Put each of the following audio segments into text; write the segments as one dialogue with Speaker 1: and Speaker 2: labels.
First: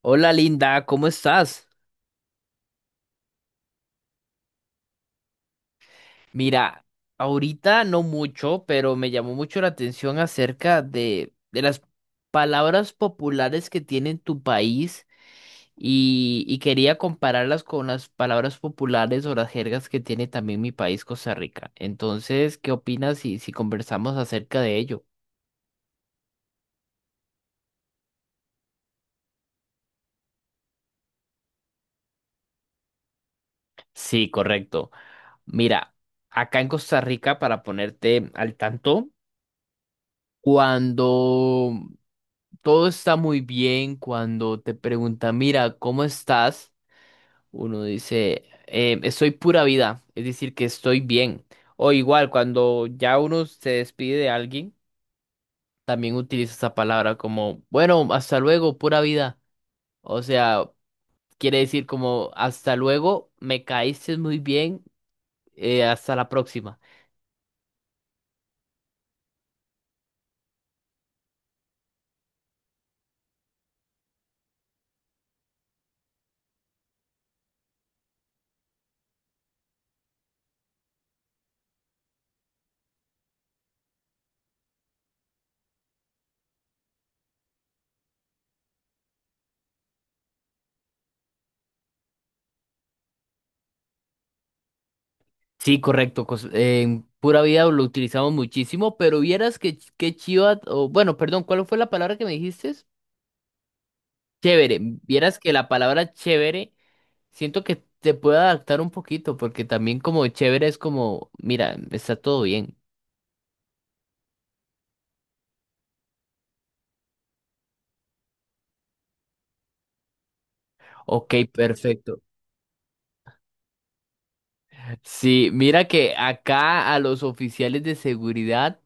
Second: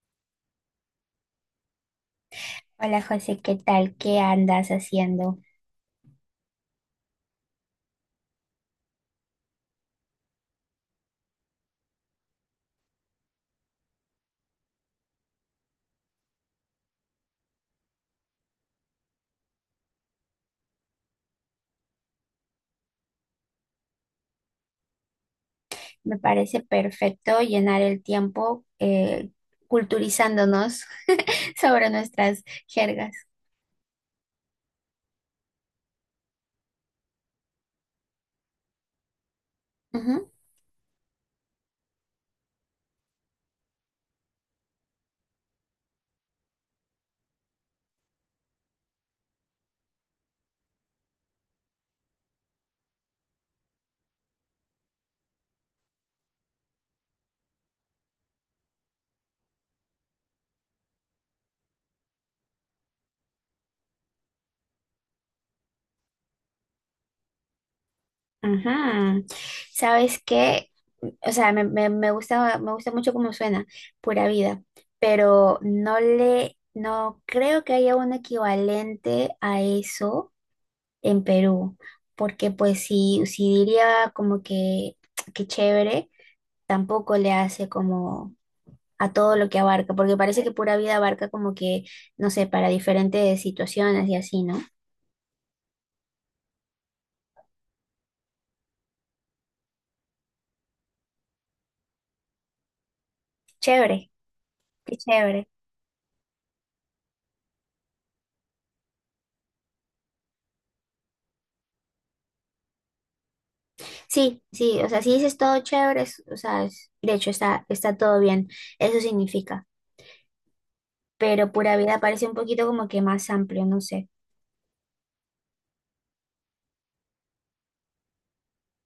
Speaker 1: Hola Linda, ¿cómo estás?
Speaker 2: Hola José, ¿qué tal? ¿Qué andas haciendo?
Speaker 1: Mira, ahorita no mucho, pero me llamó mucho la atención acerca de las palabras populares que tiene en tu país y quería compararlas con las palabras populares o las jergas que tiene también mi país, Costa Rica. Entonces, ¿qué opinas si conversamos acerca de ello?
Speaker 2: Me parece perfecto llenar el tiempo culturizándonos sobre nuestras jergas.
Speaker 1: Sí, correcto. Mira, acá en Costa Rica, para ponerte al tanto,
Speaker 2: Ujú.
Speaker 1: cuando todo está muy bien cuando te preguntan, mira, ¿cómo estás? Uno dice, estoy pura vida", es decir, que estoy bien. O igual, cuando ya uno se despide de alguien, también utiliza esa palabra como, bueno, hasta luego, pura vida. O sea, quiere decir como, hasta luego, me caíste muy bien, hasta la próxima.
Speaker 2: Ajá. ¿Sabes qué? O sea, me gusta mucho cómo suena, pura vida, pero no le, no creo que haya un equivalente a eso en Perú, porque pues si diría como que, que chévere, tampoco le hace como a todo lo que abarca, porque parece que pura vida abarca como que, no sé, para diferentes situaciones y así, ¿no?
Speaker 1: Sí, correcto. Pura vida lo utilizamos muchísimo, pero vieras que, qué chiva, o bueno, perdón, ¿cuál fue la palabra que me dijiste?
Speaker 2: Chévere,
Speaker 1: Chévere,
Speaker 2: qué
Speaker 1: vieras
Speaker 2: chévere.
Speaker 1: que la palabra chévere siento que te puede adaptar un poquito, porque también como chévere es como, mira, está todo bien.
Speaker 2: Sí, sí, o sea, si dices todo chévere, o sea, de hecho está, está todo bien, eso significa,
Speaker 1: Ok,
Speaker 2: pero pura vida
Speaker 1: perfecto.
Speaker 2: parece un poquito como que más amplio, no sé.
Speaker 1: Sí, mira que acá a los oficiales de seguridad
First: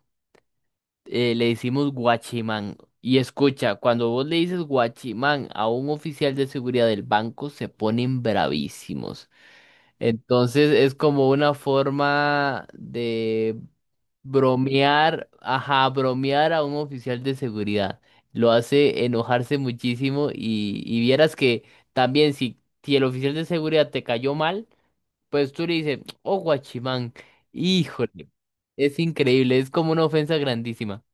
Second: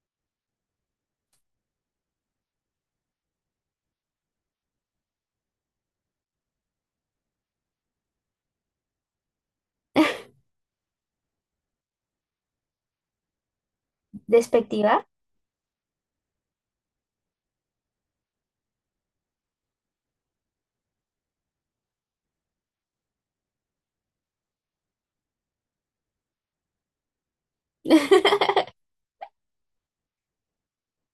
Speaker 1: le decimos guachimán. Y escucha, cuando vos le dices guachimán a un oficial de seguridad del banco, se ponen bravísimos. Entonces es como una forma de
Speaker 2: ¿Despectiva?
Speaker 1: bromear, ajá, bromear a un oficial de seguridad. Lo hace enojarse muchísimo y vieras que también si el oficial de seguridad te cayó mal, pues tú le dices, oh, guachimán, híjole, es increíble, es como una ofensa grandísima.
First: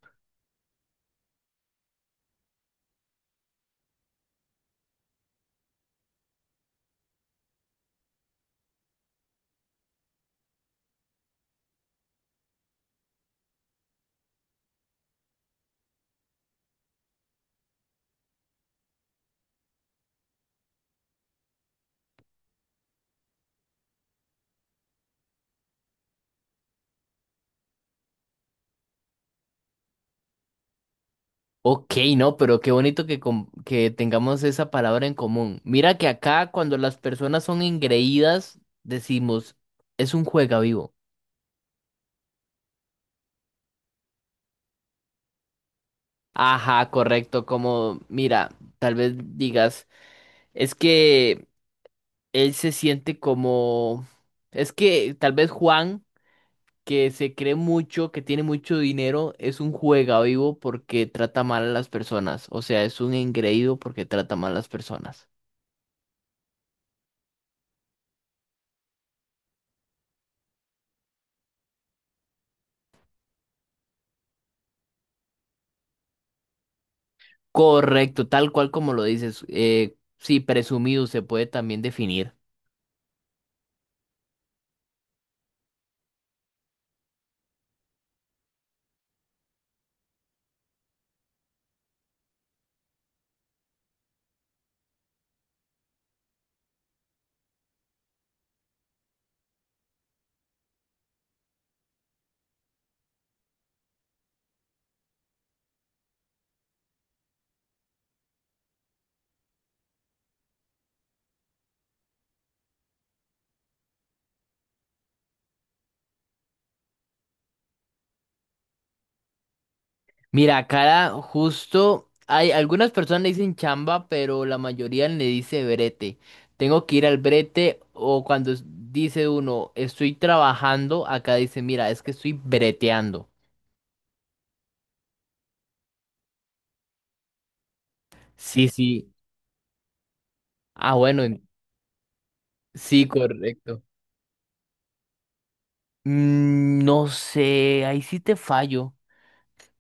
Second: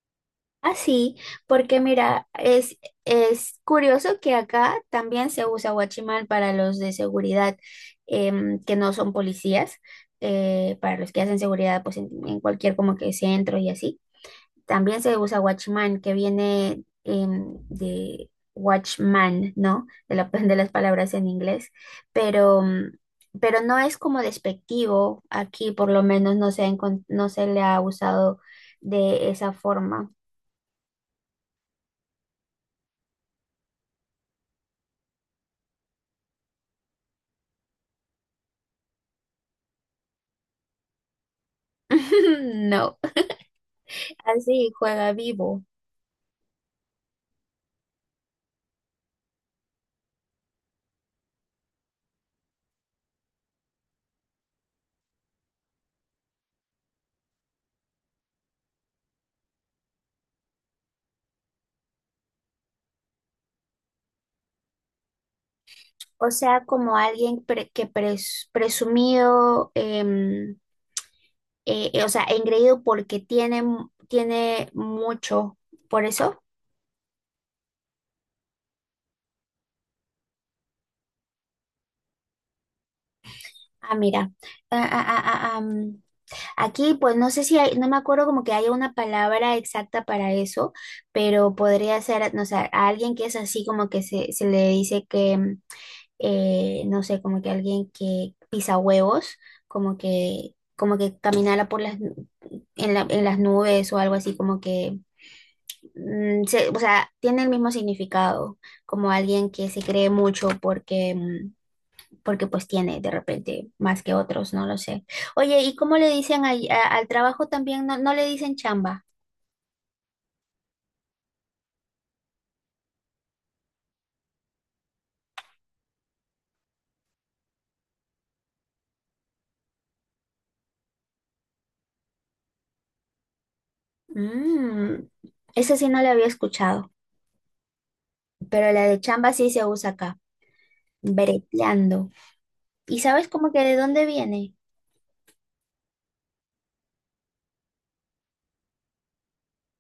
Speaker 2: Así, porque mira, es curioso que acá también se usa guachimal para los de seguridad que no son policías, para los que hacen seguridad pues en cualquier como que centro y así. También se usa guachimán, que viene de watchman, ¿no? De, de las palabras en inglés, pero, pero no es como despectivo, aquí por lo menos no se ha no se le ha usado de esa forma.
Speaker 1: Ok, no, pero qué bonito que, que tengamos esa palabra en común. Mira que acá cuando las personas son engreídas, decimos, es un juega vivo.
Speaker 2: No. Así juega vivo.
Speaker 1: Ajá, correcto, como, mira, tal vez digas, es que él se siente como, es que tal vez Juan, que se cree mucho, que tiene mucho dinero, es un juega vivo porque trata mal a las personas. O sea, es un engreído porque trata mal a las personas.
Speaker 2: O sea, como alguien presumido, o sea, engreído porque tiene, tiene mucho. Por eso,
Speaker 1: Correcto, tal cual como lo dices. Sí, presumido se puede también definir.
Speaker 2: ah, mira. Ah, ah, ah, ah, am. Aquí, pues no sé si hay, no me acuerdo como que haya una palabra exacta para eso, pero podría ser, no sé, a alguien que es así como que se le dice que. No sé, como que alguien que pisa huevos, como que caminara por las, en las nubes o algo así, como que, o sea, tiene el mismo significado, como alguien que se cree mucho porque, porque pues tiene de repente más que otros, no lo sé. Oye, ¿y cómo le dicen ahí al trabajo también? No, no le dicen chamba.
Speaker 1: Mira, cara, justo hay algunas personas le dicen chamba, pero la mayoría le dice brete. Tengo que ir al brete o cuando dice uno, estoy trabajando, acá dice, mira, es que estoy breteando.
Speaker 2: Mm, Esa sí no la había escuchado,
Speaker 1: Sí,
Speaker 2: pero la de
Speaker 1: sí.
Speaker 2: chamba sí se usa acá,
Speaker 1: Ah, bueno,
Speaker 2: breteando. ¿Y
Speaker 1: sí,
Speaker 2: sabes como que de
Speaker 1: correcto.
Speaker 2: dónde viene?
Speaker 1: Mm, no sé, ahí sí te fallo,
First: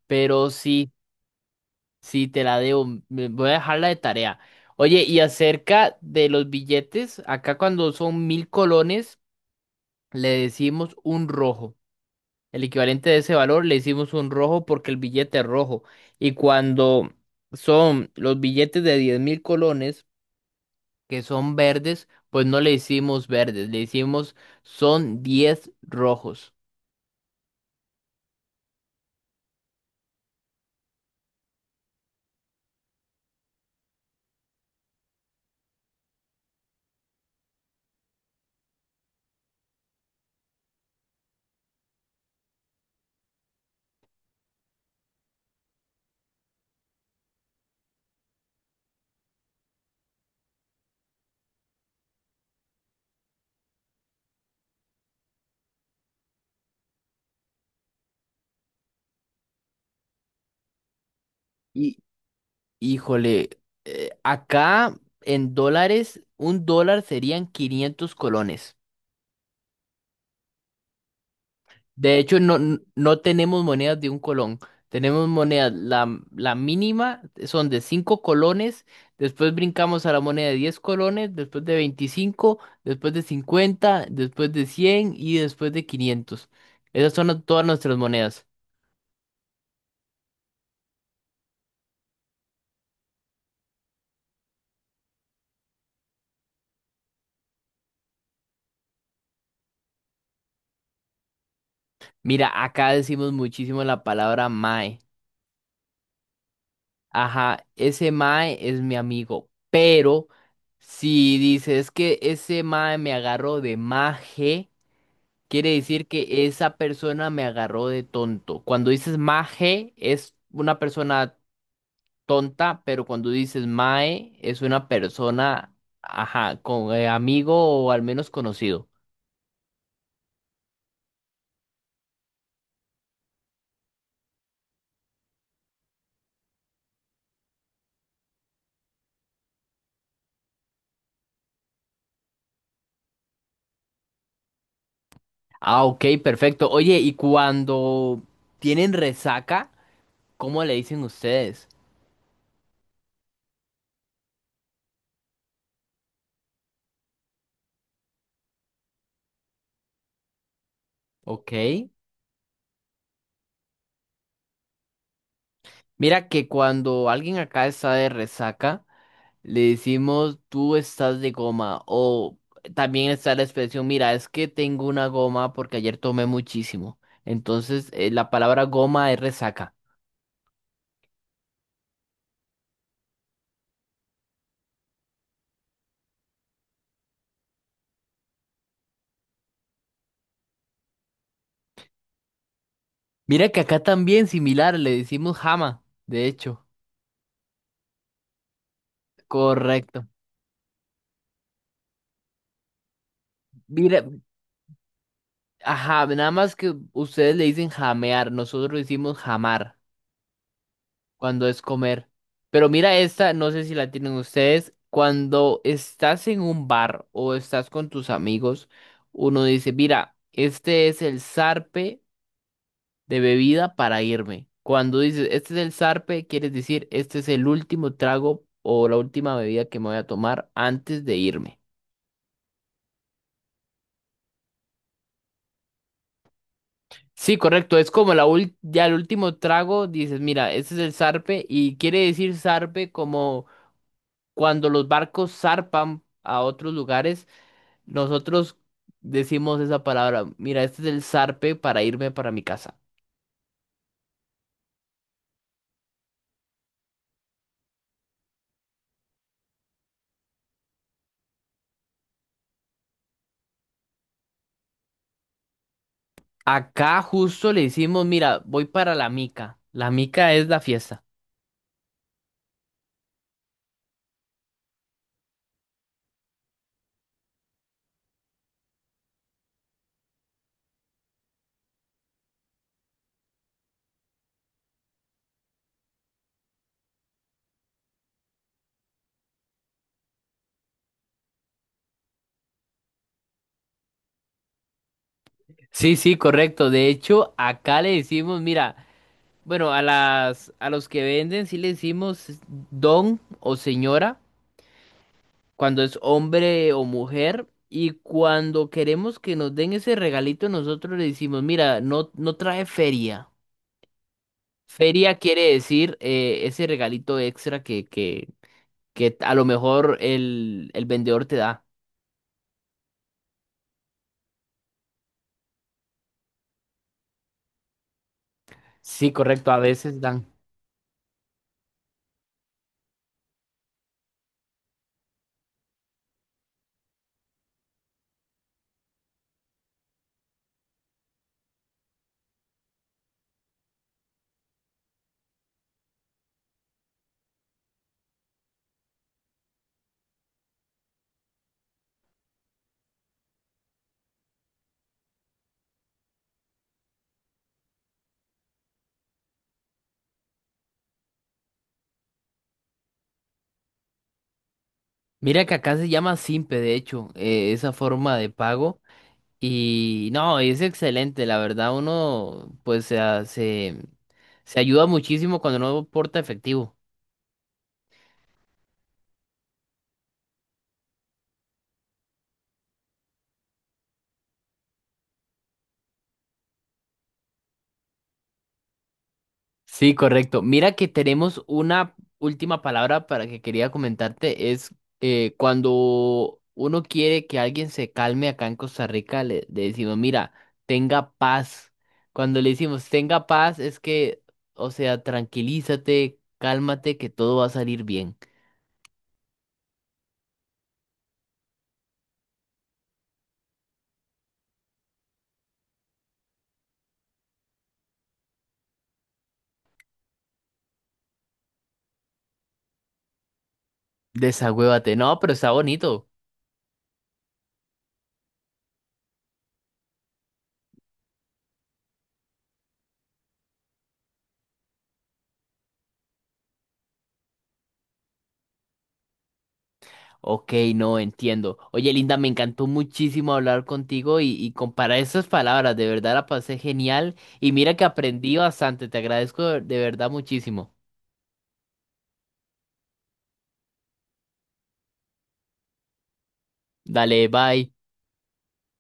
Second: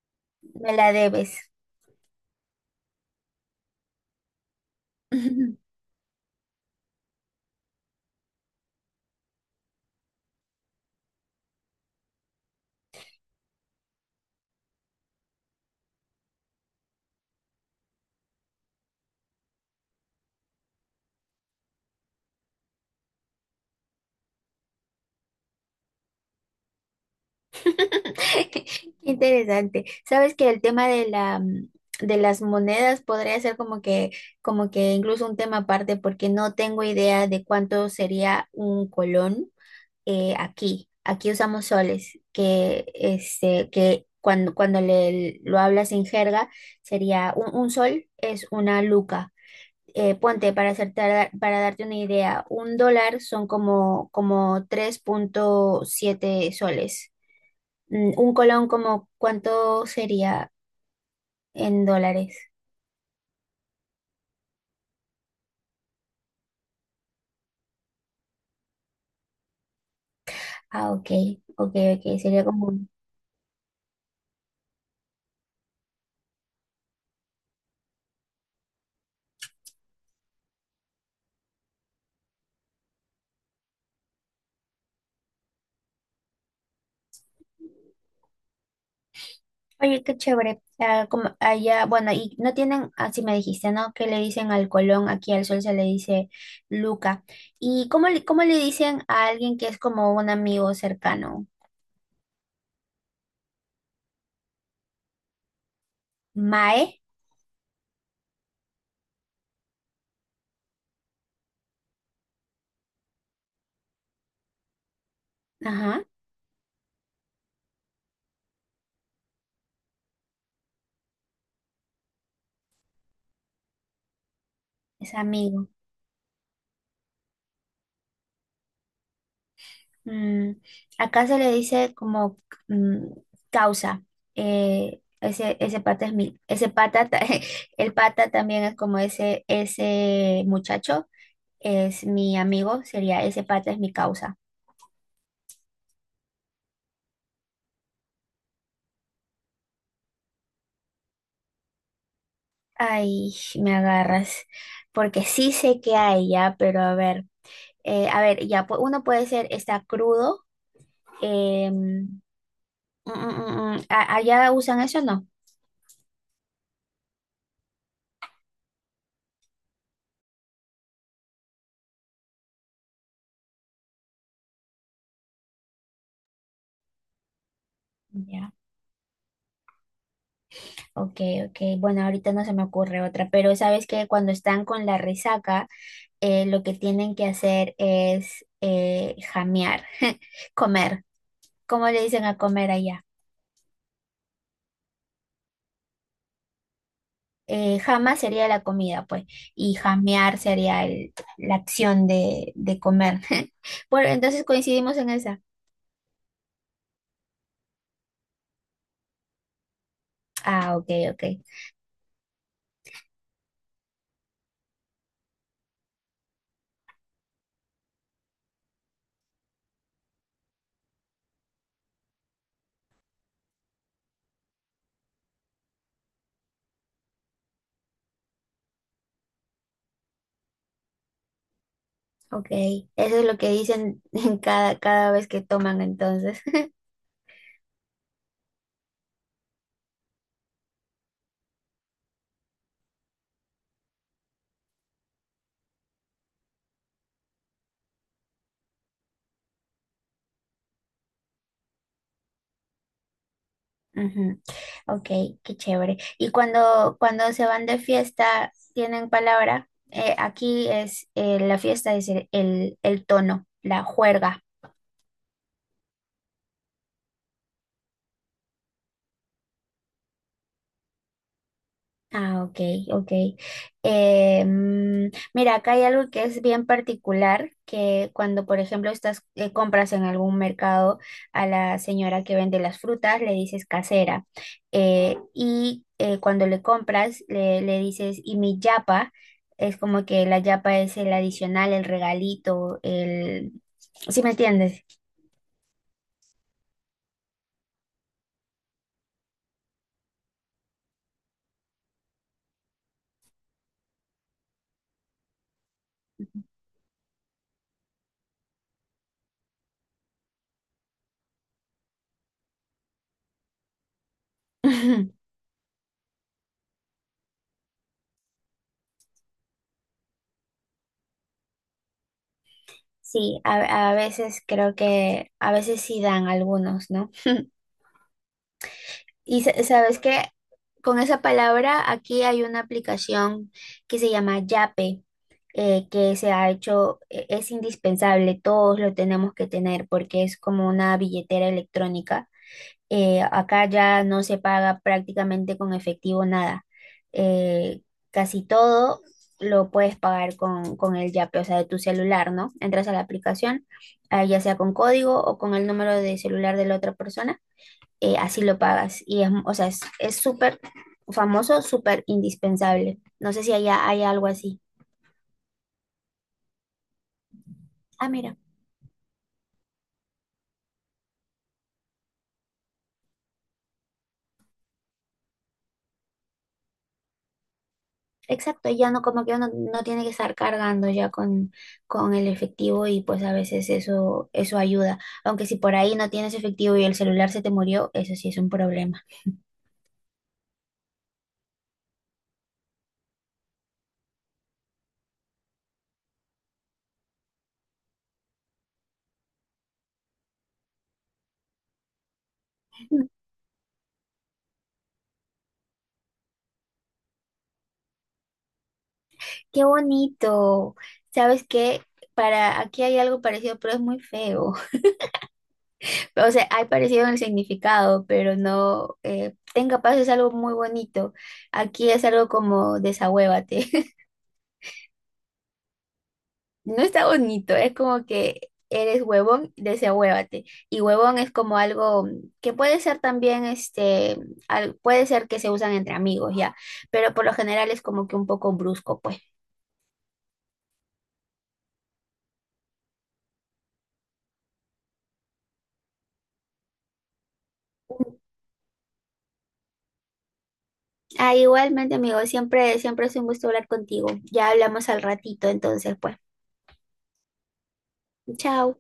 Speaker 1: pero
Speaker 2: Me
Speaker 1: sí.
Speaker 2: la debes.
Speaker 1: Sí, te la debo. Voy a dejarla de tarea. Oye, y acerca de los billetes, acá cuando son 1.000 colones, le decimos un rojo. El equivalente de ese valor le decimos un rojo porque el billete es rojo. Y cuando son los billetes de 10.000 colones, que son verdes, pues no le decimos verdes, le decimos son 10 rojos.
Speaker 2: Qué interesante. Sabes que el tema de la de las monedas podría ser como que incluso un tema aparte porque no tengo idea de cuánto sería un colón aquí. Aquí usamos soles, que este que cuando le lo hablas en jerga sería un sol es una luca ponte para para darte una idea, un dólar son como, como 3.7 soles. Un colón como ¿cuánto sería en
Speaker 1: Y,
Speaker 2: dólares?
Speaker 1: híjole, acá en dólares, un dólar serían 500 colones.
Speaker 2: Ah, ok, ok,
Speaker 1: De
Speaker 2: ok,
Speaker 1: hecho,
Speaker 2: sería
Speaker 1: no,
Speaker 2: como...
Speaker 1: no tenemos monedas de un colón. Tenemos monedas, la mínima son de 5 colones, después brincamos a la moneda de 10 colones, después de 25, después de 50, después de 100 y después de 500. Esas son todas nuestras monedas.
Speaker 2: Oye, qué chévere. Ah, como allá, bueno, y no tienen, así me dijiste, ¿no? Que le dicen al colón, aquí al sol se le dice luca. ¿Y cómo cómo le dicen a alguien que es como un amigo cercano?
Speaker 1: Mira, acá decimos muchísimo la palabra mae.
Speaker 2: Mae,
Speaker 1: Ajá, ese mae es mi amigo, pero si dices que ese mae me agarró de maje. Quiere
Speaker 2: ajá,
Speaker 1: decir que esa persona me agarró de tonto. Cuando dices maje es una persona tonta, pero cuando dices mae es una
Speaker 2: es amigo.
Speaker 1: persona, ajá, con amigo o al menos conocido.
Speaker 2: Mm, acá se le dice como mm, causa. Eh, ese pata es mi, ese pata, el pata también es como ese muchacho, es mi amigo, sería ese pata es mi causa.
Speaker 1: Ah, ok, perfecto. Oye, y cuando tienen resaca, ¿cómo le dicen ustedes?
Speaker 2: Ay, me agarras, porque sí sé que hay ya, pero a ver, ya, uno puede ser, está crudo,
Speaker 1: Ok.
Speaker 2: em, allá usan eso o no?
Speaker 1: Mira que cuando alguien acá está de resaca, le decimos, tú estás de goma. O también está la expresión, mira, es que tengo una goma porque ayer tomé muchísimo. Entonces, la
Speaker 2: Ya.
Speaker 1: palabra goma es resaca.
Speaker 2: Ok, ok. Bueno, ahorita no se me ocurre otra, pero sabes que cuando están con la resaca, lo que tienen que hacer es jamear, comer. ¿Cómo le dicen a comer allá?
Speaker 1: Mira que acá también similar, le decimos jama, de hecho.
Speaker 2: Jama sería la comida, pues, y
Speaker 1: Correcto.
Speaker 2: jamear sería la acción de comer.
Speaker 1: Mira,
Speaker 2: Bueno, entonces coincidimos en esa.
Speaker 1: ajá, nada más que ustedes le dicen jamear, nosotros le decimos jamar,
Speaker 2: Ah, ok, ok,
Speaker 1: cuando es comer. Pero mira esta, no sé si la tienen ustedes. Cuando estás en un bar o estás con tus amigos, uno dice, mira, este es el zarpe de bebida para irme. Cuando dices, este es el zarpe, quieres decir, este es el último trago o la última bebida que me voy a tomar antes de irme.
Speaker 2: ok. Eso es lo que dicen en cada, cada vez que toman entonces.
Speaker 1: Sí, correcto, es como la ya el último trago, dices, mira, este es el zarpe y quiere decir zarpe como cuando los barcos zarpan a otros lugares. Nosotros decimos esa palabra, mira, este es el zarpe para irme para mi casa.
Speaker 2: Ujú. Ok, qué chévere. Y cuando se van de fiesta, tienen palabra. Aquí es la fiesta, es el tono, la juerga.
Speaker 1: Acá justo le decimos, mira, voy para la mica. La mica es la fiesta.
Speaker 2: Ah, ok, ok. Eh, mm, Mira, acá hay algo que es bien particular, que cuando, por ejemplo, estás, compras en algún mercado a la señora que vende las frutas, le dices casera. Eh, y cuando le compras, le dices, y mi yapa, es como que la yapa es el adicional, el regalito, el... ¿Sí me entiendes?
Speaker 1: Sí, sí, correcto. De hecho, acá le decimos, mira, bueno, a a los que venden sí le decimos don o señora, cuando es hombre o mujer. Y cuando queremos que nos den ese regalito, nosotros le decimos, mira, no, no trae feria. Feria quiere decir ese regalito extra que a lo mejor el vendedor te da.
Speaker 2: Sí, a veces creo que, a veces sí dan algunos, ¿no?
Speaker 1: Sí,
Speaker 2: Y
Speaker 1: correcto, a
Speaker 2: sabes
Speaker 1: veces
Speaker 2: que
Speaker 1: dan.
Speaker 2: con esa palabra aquí hay una aplicación que se llama Yape, que se ha hecho, es indispensable, todos lo tenemos que tener porque es como una billetera electrónica. Acá ya no se paga prácticamente con efectivo nada. Eh, casi todo lo puedes pagar con el Yape, o sea, de tu celular, ¿no? Entras a la aplicación, ah, ya sea con código o con el número de celular de la otra persona así lo pagas. Y es, o sea, es súper famoso, súper indispensable. No sé si allá hay algo así.
Speaker 1: Mira que acá se llama Simpe, de hecho, esa
Speaker 2: Ah,
Speaker 1: forma de
Speaker 2: mira,
Speaker 1: pago. Y no, es excelente, la verdad, uno pues se, se ayuda muchísimo cuando no porta efectivo.
Speaker 2: exacto, ya no, como que uno no tiene que estar cargando ya con el efectivo y pues a veces eso, eso ayuda. Aunque si por ahí no tienes efectivo y el celular se te murió, eso sí es un problema.
Speaker 1: Sí, correcto. Mira que tenemos una última palabra para que quería comentarte. Es cuando uno quiere que alguien se calme acá en Costa Rica, le decimos, mira, tenga paz. Cuando le decimos,
Speaker 2: Mm,
Speaker 1: tenga paz, es que, o sea, tranquilízate, cálmate, que todo va a salir bien.
Speaker 2: Qué bonito. ¿Sabes qué? Para aquí hay algo parecido, pero es muy feo. O sea, hay parecido en el significado, pero no. Eh, tenga paz es algo muy bonito. Aquí es algo como desahuévate.
Speaker 1: Desagüévate. No, pero está bonito.
Speaker 2: No está bonito, es como que eres huevón, desahuévate. Y huevón es como algo que puede ser también, este, puede ser que se usan entre amigos, ya. Pero por lo general es como que un poco brusco, pues.
Speaker 1: Ok, no entiendo. Oye, Linda, me encantó muchísimo hablar contigo y comparar esas palabras. De verdad la pasé genial y mira que aprendí bastante. Te agradezco de verdad muchísimo.
Speaker 2: Ah, igualmente, amigo, siempre, siempre es un gusto hablar contigo. Ya hablamos al ratito, entonces, pues.
Speaker 1: Dale, bye.
Speaker 2: Chao.